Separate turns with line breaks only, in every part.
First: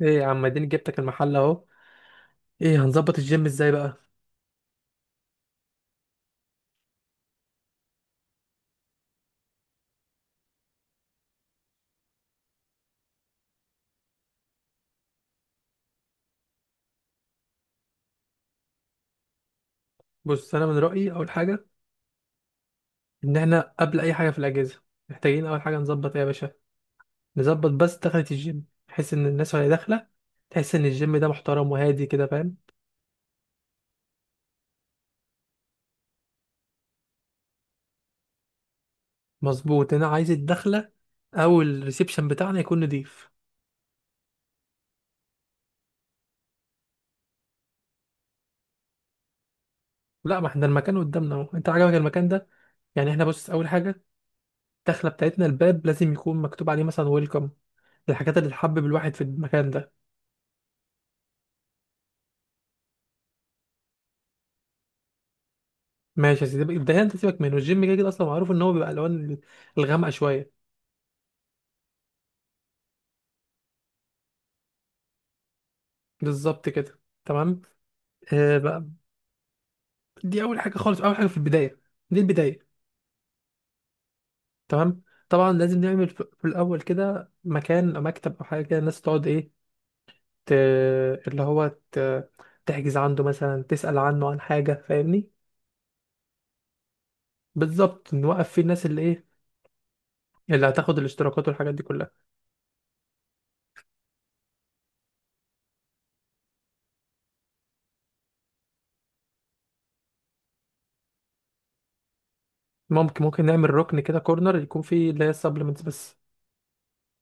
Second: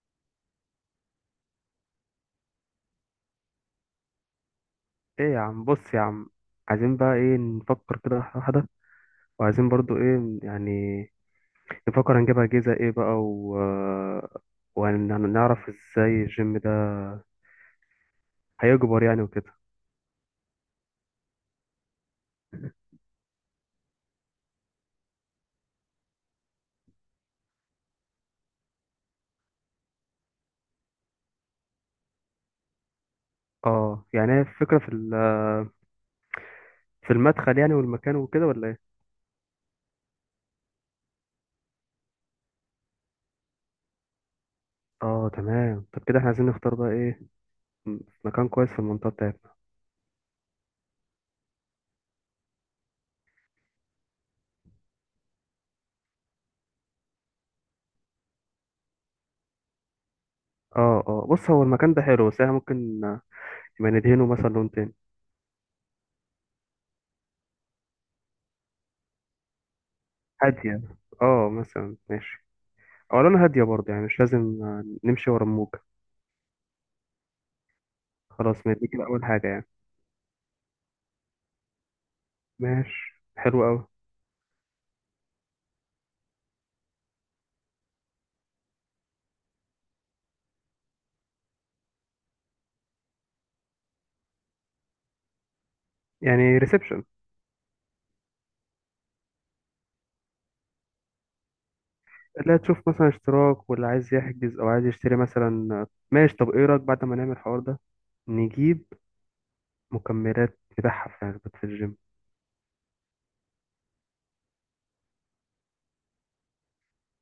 ايه يا عم، اديني جبتك المحل اهو. ايه، هنظبط الجيم ازاي بقى؟
ايه يا عم، بص يا عم. عايزين بقى ايه؟ نفكر كده واحدة واحدة، وعايزين برضو ايه يعني، نفكر هنجيب أجهزة ايه بقى و... آه، وهنعرف ازاي الجيم ده هيكبر يعني وكده.
بص انا من رايي اول حاجه ان احنا قبل اي حاجه في الاجهزه محتاجين اول حاجه نظبط ايه يا باشا. نظبط بس دخلة الجيم بحيث ان الناس وهي داخله تحس ان الجيم ده محترم وهادي كده، فاهم؟
اه يعني هي الفكرة في في المدخل يعني والمكان وكده، ولا ايه؟
مظبوط، انا عايز الدخله او الريسبشن بتاعنا يكون نضيف.
اه تمام. طب كده احنا عايزين نختار بقى ايه، م- مكان كويس في المنطقة بتاعتنا.
لا، ما احنا المكان قدامنا اهو، انت عجبك المكان ده؟ يعني احنا بص، اول حاجه الدخله بتاعتنا، الباب لازم يكون مكتوب عليه مثلا ويلكم، الحاجات اللي تحبب الواحد في المكان ده.
اه اه، بص هو المكان ده حلو، بس احنا ممكن يبقى ندهنه مثلا لون تاني
ماشي يا سيدي، الدهان انت سيبك منه، الجيم كده كده اصلا معروف ان هو بيبقى الوان الغامقه شويه.
هادية. اه مثلا ماشي، او لون هادية برضه، يعني مش لازم نمشي ورا الموج.
بالظبط كده تمام. آه
خلاص، ما
بقى،
دي كده اول حاجه يعني.
دي اول حاجه خالص، اول حاجه في البدايه، دي البدايه.
ماشي حلو قوي.
تمام. طبعا لازم نعمل في الاول كده مكان أو مكتب او حاجه كده الناس تقعد ايه، ت... اللي هو تحجز عنده، مثلا تسال عنه عن حاجه، فاهمني؟
يعني ريسبشن؟
بالظبط، نوقف فيه الناس اللي ايه، اللي هتاخد الاشتراكات والحاجات دي كلها.
لا، تشوف مثلا اشتراك ولا عايز يحجز او عايز يشتري مثلا. ماشي، طب ايه رايك بعد ما نعمل الحوار ده نجيب مكملات نبيعها في علبة في الجيم.
ممكن نعمل ركن كده، كورنر يكون فيه اللي هي السبلمنتس بس.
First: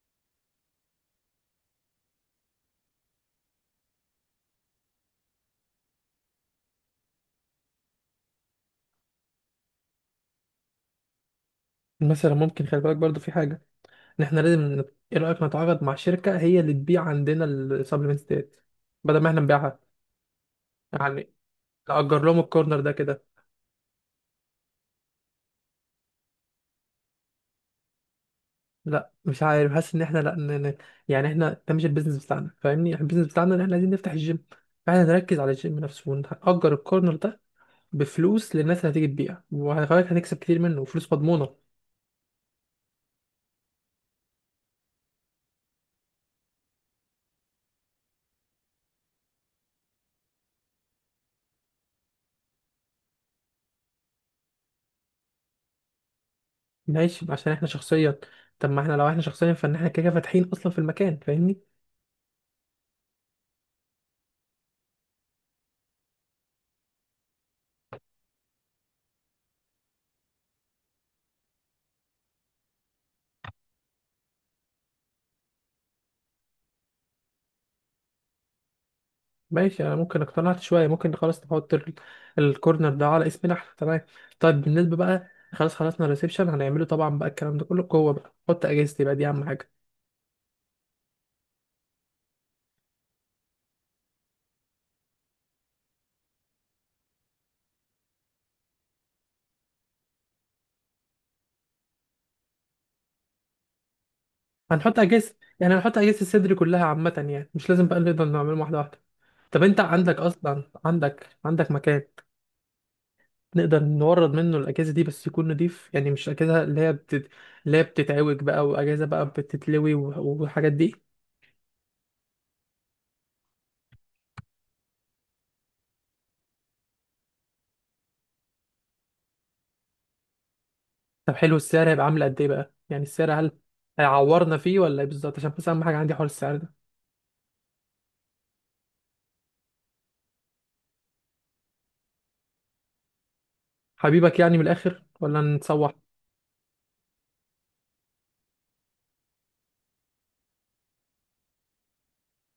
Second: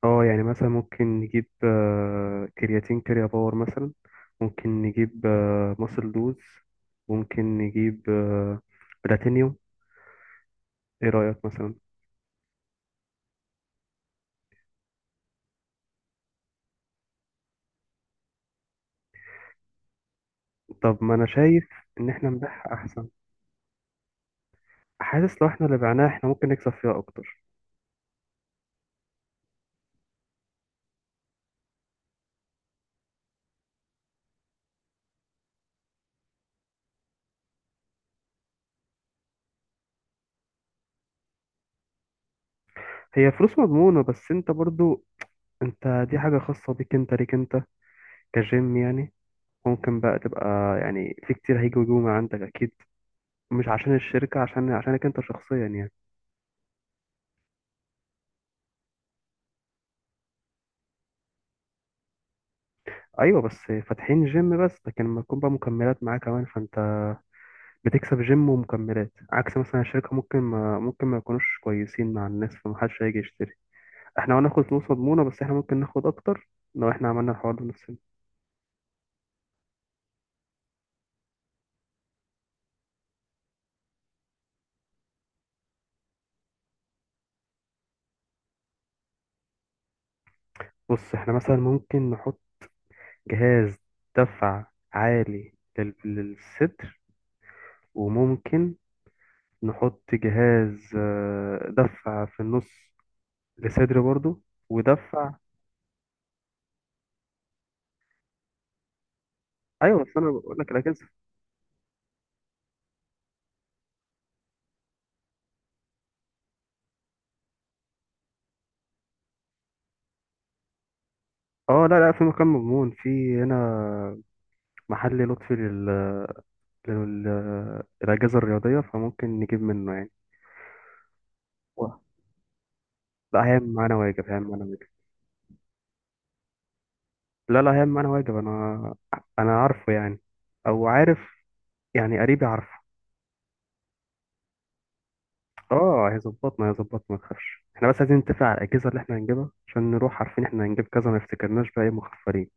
اه يعني مثلا ممكن نجيب كرياتين كريا باور مثلا. ممكن نجيب ماسل دوز. ممكن نجيب بلاتينيوم. ايه رأيك مثلا؟
مثلا ممكن، خلي بالك برضو في حاجه، ان احنا لازم ايه رايك نتعاقد مع شركه هي اللي تبيع عندنا السبلمنتس ديت بدل ما احنا نبيعها؟
طب ما انا
يعني
شايف ان
نأجر
احنا
لهم
نبيعها
الكورنر ده
احسن.
كده.
حاسس لو احنا اللي بعناها احنا ممكن نكسب فيها اكتر.
لا، مش عارف، حاسس ان احنا لا ن... ن- يعني احنا ده مش البيزنس بتاعنا، فاهمني؟ إحنا البيزنس بتاعنا ان احنا عايزين نفتح الجيم، فاحنا نركز على الجيم نفسه ونأجر الكورنر ده بفلوس للناس اللي هتيجي تبيع، وهنخليك هنكسب كتير منه وفلوس مضمونه.
هي فلوس مضمونة، بس انت برضو، انت دي حاجة خاصة بيك انت، ليك انت كجيم يعني. ممكن بقى تبقى، يعني في كتير هيجوا يجوا من عندك اكيد، مش عشان الشركة، عشان عشانك انت شخصيا يعني.
ماشي، عشان احنا شخصيا؟ طب ما احنا لو احنا شخصيا فان احنا كده كده فاتحين اصلا في المكان، فاهمني؟
ايوه بس فاتحين جيم بس، لكن لما تكون بقى مكملات معاه كمان فانت بتكسب جيم ومكملات. عكس مثلا الشركة، ممكن ما يكونوش كويسين مع الناس فمحدش هيجي يشتري. احنا هناخد فلوس مضمونة، بس احنا ممكن ناخد اكتر لو احنا عملنا الحوار ده بنفسنا.
ماشي، انا ممكن اقتنعت شويه، ممكن خلاص نحط الكورنر ده على اسمنا احنا، تمام. طيب بالنسبه بقى، خلاص خلصنا الريسبشن هنعمله طبعا بقى، الكلام ده كله جوه بقى. نحط اجهزتي بقى، دي اهم حاجه.
بص، احنا مثلا ممكن نحط جهاز دفع عالي للصدر، وممكن نحط جهاز دفع في النص للصدر برضو،
هنحط
ودفع.
اجهزه، يعني هنحط اجهزه الصدر كلها عامه، يعني مش لازم بقى نقدر نعمله واحده واحده. طب انت
ايوه
عندك
بس انا بقول
اصلا،
لك الاجهزه.
عندك مكان نقدر نورد منه الاجهزه دي، بس يكون نضيف يعني، مش اجهزه اللي هي اللي هي بتتعوج بقى واجهزه بقى بتتلوي والحاجات دي.
اه لا لا، في مكان مضمون، في هنا محل لطفي لل... للاجهزه الرياضيه، فممكن نجيب منه يعني.
طب حلو، السعر
و-
هيبقى عامل قد ايه بقى؟ يعني السعر
لا
هل
هيعمل معانا واجب، هيعمل
هيعورنا
معانا
فيه
واجب.
ولا ايه بالظبط؟ عشان بس اهم حاجه عندي حوار السعر ده.
لا لا، هيعمل معانا واجب. انا، انا عارفه يعني، او عارف، يعني قريبي عارفه.
حبيبك يعني من الاخر، ولا نتسوح؟
اه هيظبطنا، ما تخافش. احنا بس عايزين نتفق على الاجهزه اللي احنا هنجيبها، عشان نروح عارفين احنا هنجيب كذا، ما نفتكرناش بقى ايه مخفرين.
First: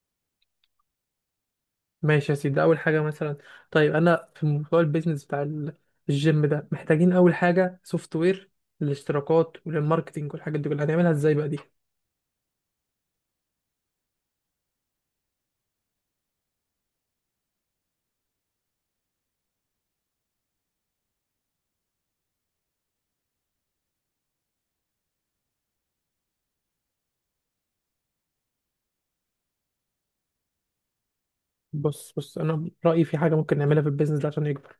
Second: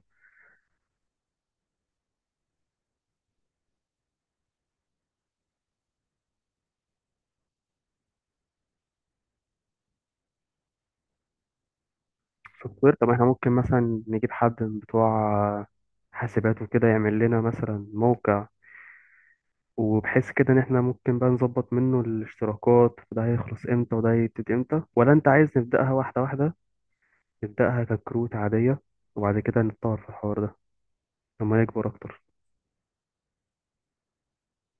ماشي يا سيدي، ده اول حاجه مثلا. طيب انا في موضوع البيزنس بتاع الجيم ده، محتاجين اول حاجه سوفت وير للاشتراكات وللماركتينج والحاجات دي كلها، هنعملها ازاي بقى دي؟
سوفت وير؟ طب احنا ممكن مثلا نجيب حد من بتوع حاسبات وكده يعمل لنا مثلا موقع، وبحيث كده ان احنا ممكن بقى نظبط منه الاشتراكات، وده هيخلص امتى وده هيبتدي امتى. ولا انت عايز نبداها واحده واحده، نبداها ككروت عاديه، وبعد كده نتطور في الحوار ده لما يكبر
بص
اكتر.
بص انا رايي في حاجه ممكن نعملها في البيزنس ده عشان يكبر.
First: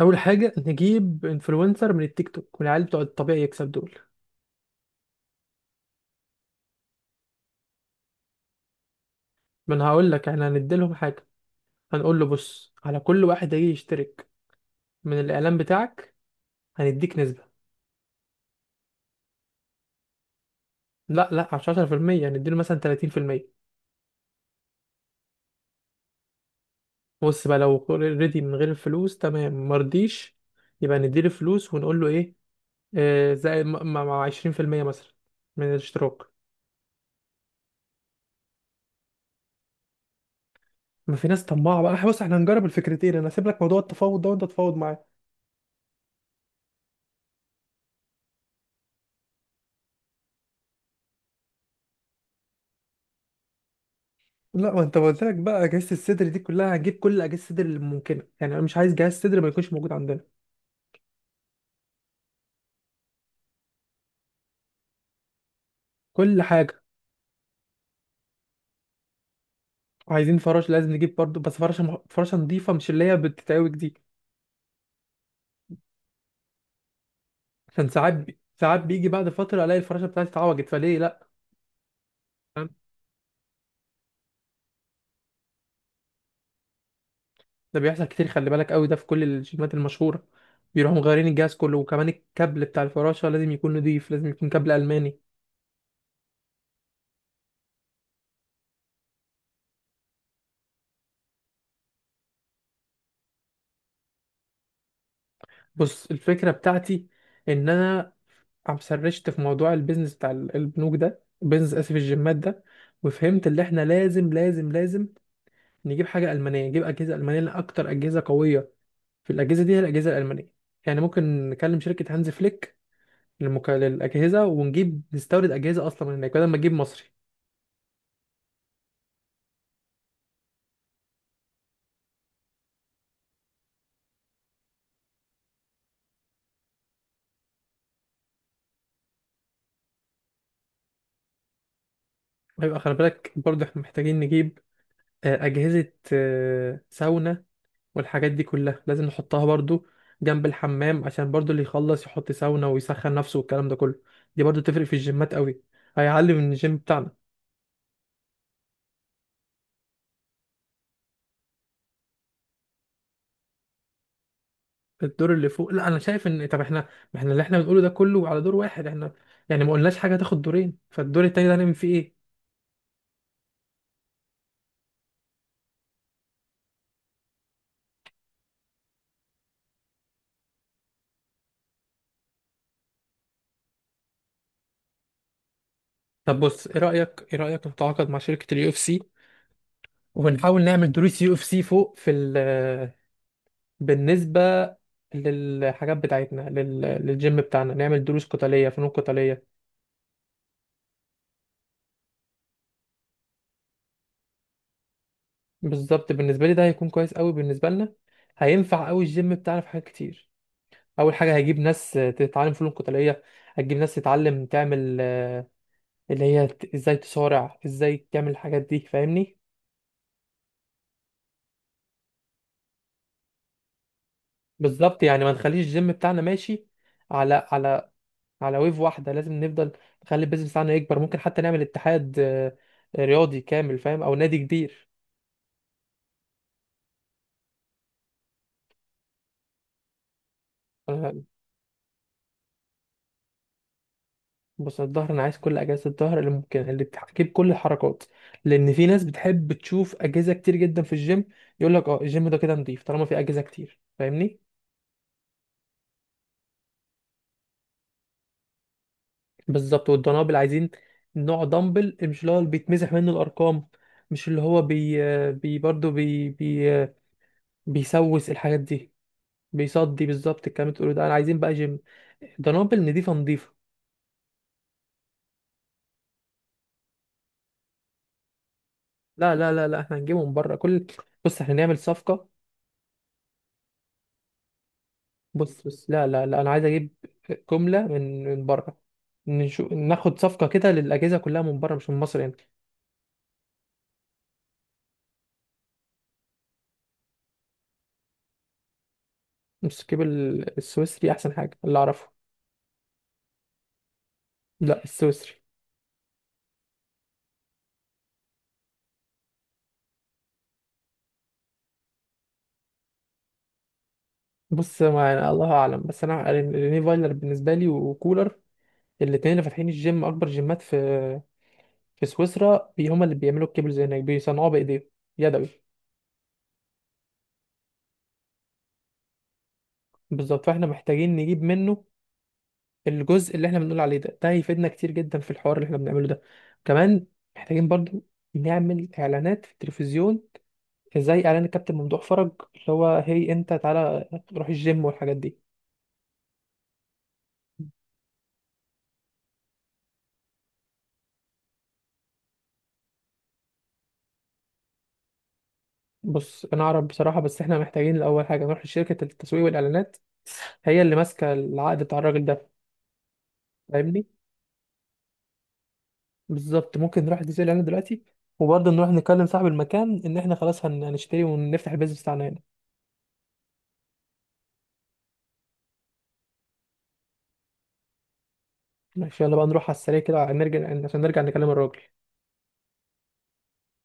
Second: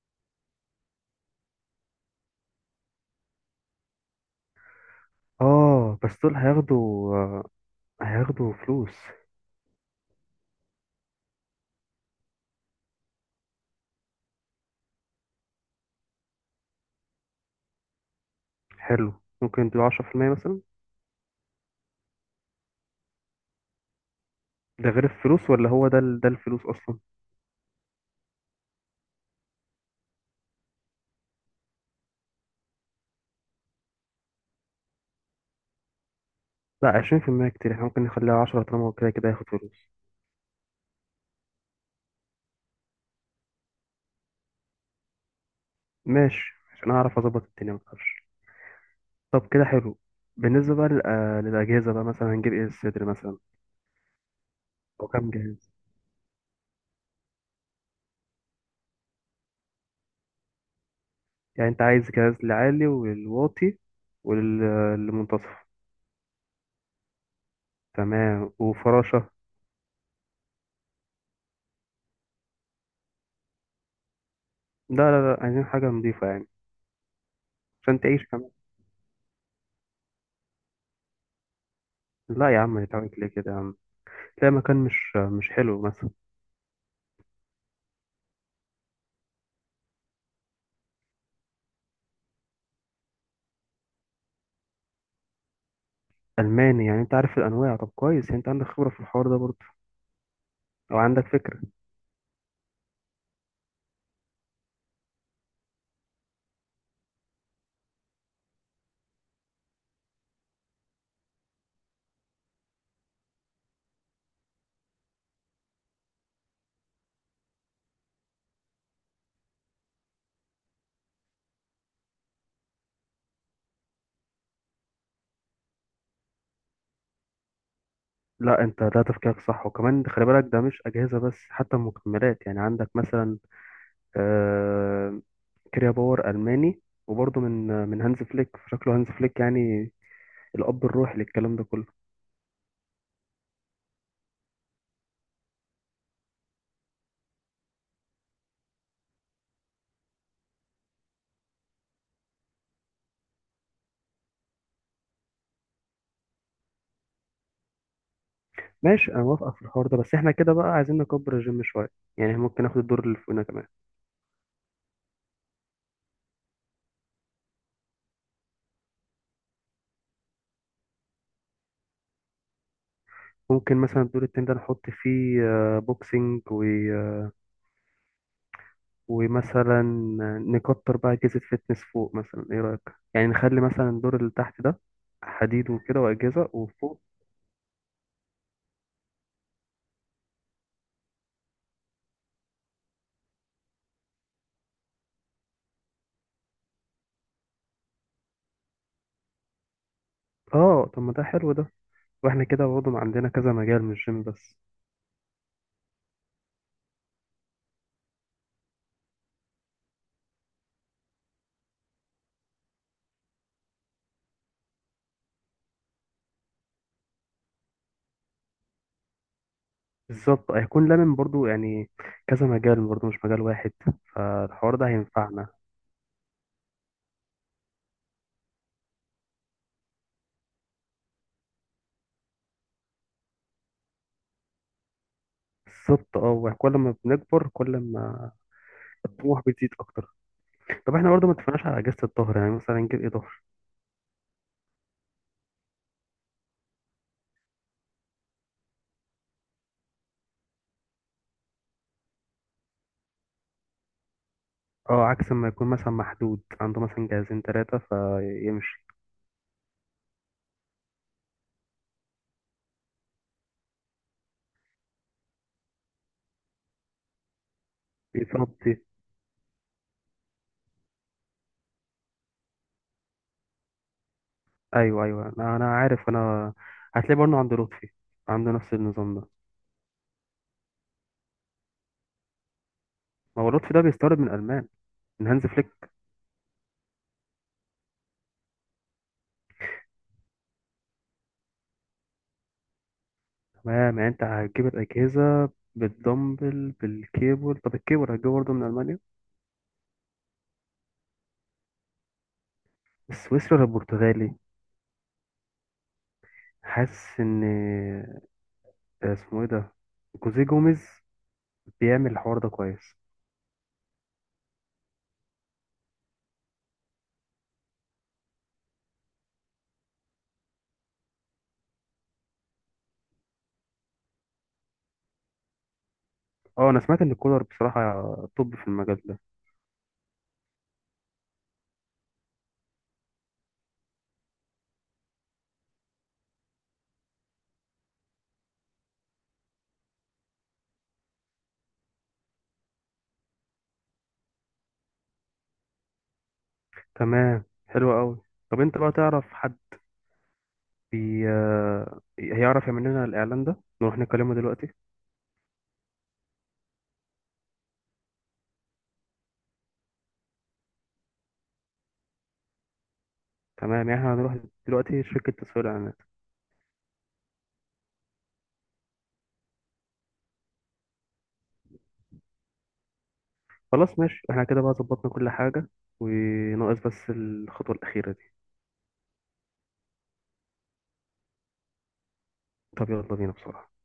اول حاجه نجيب انفلونسر من التيك توك، من العيال بتوع الطبيعي يكسب دول.
اه بس دول هياخدوا، فلوس.
ما انا هقول لك، احنا هنديلهم حاجه. هنقول له بص، على كل واحد هيجي يشترك من الاعلان بتاعك هنديك نسبه.
حلو، ممكن نديله 10% مثلا.
لا لا، مش 10%، هنديله مثلا 30%.
ده غير الفلوس، ولا هو ده ده الفلوس اصلا؟
بص بقى، لو ريدي من غير الفلوس تمام، مرضيش، يبقى نديله فلوس، ونقول له ايه، آه زي مع 20% مثلا من الاشتراك.
لا 20% كتير، احنا ممكن نخليها 10 طالما هو كده كده هياخد فلوس.
ما في ناس طماعه بقى، إحنا بص احنا هنجرب الفكرتين، انا هسيب لك موضوع التفاوض ده وانت تتفاوض معايا.
ماشي، عشان اعرف اظبط الدنيا ما تخافش. طب كده حلو. بالنسبه بقى للاجهزه بقى، مثلا هنجيب ايه؟ الصدر مثلا
لا، ما انت
او
قلت
كام
لك
جهاز؟
بقى اجهزه الصدر دي كلها هنجيب، كل اجهزه الصدر اللي ممكنه، يعني انا مش عايز جهاز صدر ما يكونش موجود عندنا.
يعني انت عايز جهاز لعالي والواطي والمنتصف؟
كل حاجه.
تمام، وفراشه.
عايزين فراش لازم نجيب برضو، بس فراشه فراشه نظيفه، مش اللي هي بتتعوج دي.
لا لا لا، عايزين حاجه نضيفه يعني.
عشان
عشان
ساعات
تعيش كمان،
ساعات بيجي بعد فتره الاقي الفراشه بتاعتي اتعوجت، فليه؟ لا.
لا يا
فاهم؟
عم نتعبك ليه كده يا عم، تلاقي مكان مش حلو مثلا.
ده بيحصل كتير، خلي بالك قوي، ده في كل الجيمات المشهوره بيروحوا مغيرين الجهاز كله. وكمان الكابل بتاع الفراشه لازم يكون نضيف، لازم يكون كابل الماني.
ألماني يعني، أنت عارف الأنواع. طب كويس، يعني أنت عندك خبرة في الحوار ده برضه، أو عندك فكرة.
بص الفكره بتاعتي ان انا عم سرشت في موضوع البيزنس بتاع البنوك ده، البيزنس اسف الجيمات ده، وفهمت اللي احنا لازم لازم لازم نجيب حاجه المانيه، نجيب اجهزه المانيه، لان اكتر اجهزه قويه في الاجهزه دي هي الاجهزه الالمانيه. يعني ممكن نكلم شركه هانز فليك للأجهزة، ونجيب نستورد أجهزة أصلا من هناك بدل ما نجيب مصري.
لا، أنت ده تفكيرك صح، وكمان خلي بالك ده مش أجهزة بس، حتى المكملات يعني. عندك مثلا آه كريا باور ألماني، وبرضه من من هانز فليك. شكله هانز فليك يعني الأب الروحي للكلام ده كله.
ويبقى خلي بالك برضه، احنا محتاجين نجيب أجهزة ساونا والحاجات دي كلها، لازم نحطها برضه جنب الحمام، عشان برضه اللي يخلص يحط ساونا ويسخن نفسه والكلام ده كله. دي برضه تفرق في الجيمات قوي، هيعلي من الجيم بتاعنا.
ماشي، أنا موافقك في الحوار ده، بس إحنا كده بقى عايزين نكبر الجيم شوية، يعني ممكن ناخد الدور اللي فوقنا كمان.
الدور اللي فوق، لا انا شايف ان، طب احنا ما احنا اللي احنا بنقوله ده كله على دور واحد احنا، يعني ما قلناش حاجه هتاخد دورين، فالدور التاني ده هنعمل فيه ايه؟
ممكن مثلا الدور التاني ده نحط فيه بوكسينج، ومثلا نكتر بقى أجهزة فتنس فوق مثلا. إيه رأيك؟ يعني نخلي مثلا الدور اللي تحت ده حديد وكده
طب
وأجهزة،
بص، ايه
وفوق.
رايك، ايه رايك نتعاقد مع شركه اليو اف سي، وبنحاول نعمل دروس يو اف سي فوق في ال، بالنسبة للحاجات بتاعتنا، للجيم بتاعنا، نعمل دروس قتالية، فنون قتالية.
آه طب ما ده حلو ده، وإحنا كده برضه عندنا كذا مجال مش جيم بس.
بالظبط، بالنسبة لي ده هيكون كويس قوي، بالنسبة لنا هينفع قوي الجيم بتاعنا في حاجات كتير. أول حاجة هيجيب ناس تتعلم فنون قتالية، هتجيب ناس تتعلم تعمل، اللي هي ازاي تصارع، ازاي تعمل الحاجات دي، فاهمني؟
بالظبط، هيكون لمن برضه يعني كذا مجال برضه، مش مجال واحد، فالحوار ده
بالظبط، يعني ما
هينفعنا.
نخليش الجيم بتاعنا ماشي على على ويف واحدة، لازم نفضل نخلي البيزنس بتاعنا يكبر، ممكن حتى نعمل اتحاد رياضي كامل، فاهم، أو نادي كبير.
بالظبط، اه كل ما بنكبر كل ما الطموح بتزيد أكتر. طب إحنا
أنا-
برضه ما اتفقناش على أجهزة الظهر. يعني مثلا نجيب إيه ظهر؟
بص الظهر، أنا عايز كل أجهزة الظهر اللي ممكن، اللي بتجيب كل الحركات، لأن في ناس بتحب تشوف أجهزة كتير جدا في الجيم، يقول لك أه الجيم ده كده نضيف، طالما في أجهزة كتير، فاهمني؟
اه، عكس ما يكون مثلا محدود عنده مثلا جهازين تلاتة فيمشي.
بالظبط، والدنابل عايزين نوع دمبل مش اللي هو اللي بيتمسح منه الأرقام، مش اللي هو بي بي برضه بي بي بيسوس، الحاجات
بالظبط.
دي بيصدي. بالظبط الكلام اللي بتقوله ده، انا عايزين بقى جيم، دنابل نضيفه نضيفه.
ايوه ايوه، أنا عارف. انا هتلاقي برضه عند لطفي عنده نفس النظام ده.
لا لا لا لا، احنا هنجيبه من بره كل، بص احنا نعمل صفقة.
ما هو لطفي ده بيستورد من المان، من هانز
بص بص،
فليك.
لا لا لا، انا عايز اجيب جملة من بره، نشوف ناخد صفقة كده للأجهزة كلها من بره، مش من مصر يعني.
تمام، يعني انت هتجيب الاجهزه بالدمبل بالكيبل. طب الكيبل هتجيبه برضه من المانيا؟
بس نجيب السويسري أحسن حاجة اللي أعرفه.
السويسري ولا البرتغالي؟
لا، السويسري.
حاسس ان اسمه ايه ده، جوزيه جوميز بيعمل الحوار ده كويس.
بص ما يعني الله أعلم، بس أنا ريني فايلر بالنسبة لي، وكولر، الاتنين اللي فاتحين الجيم أكبر جيمات في في سويسرا، هما اللي بيعملوا الكيبلز هناك، بيصنعوها بإيديهم يدوي.
اه، انا سمعت ان كولر بصراحه، طب في المجال ده.
بالظبط، فاحنا محتاجين نجيب منه الجزء اللي احنا بنقول عليه ده، ده هيفيدنا كتير جدا في الحوار اللي احنا بنعمله ده. كمان محتاجين برضو نعمل اعلانات في التلفزيون، زي اعلان الكابتن ممدوح فرج اللي هو، هي انت تعالى روح الجيم، والحاجات دي.
تمام حلو قوي. طب انت بقى تعرف حد بي... آه، هيعرف يعمل لنا الاعلان ده نروح نكلمه دلوقتي؟
بص انا اعرف بصراحة، بس احنا محتاجين الاول حاجة نروح لشركة التسويق والاعلانات، هي اللي ماسكة العقد بتاع الراجل ده،
تمام، يعني
فاهمني؟
احنا هنروح دلوقتي شركة تسويق الإعلانات.
بالظبط، ممكن نروح لتسويق الاعلانات دلوقتي، وبرضه نروح نكلم صاحب المكان ان احنا خلاص هنشتري ونفتح البيزنس بتاعنا هنا.
خلاص ماشي، احنا كده بقى ظبطنا كل حاجة، وناقص بس الخطوة الأخيرة دي.
ماشي، يلا بقى نروح على السريع كده، نرجع عشان نرجع نكلم الراجل.
طب يلا بينا بسرعة.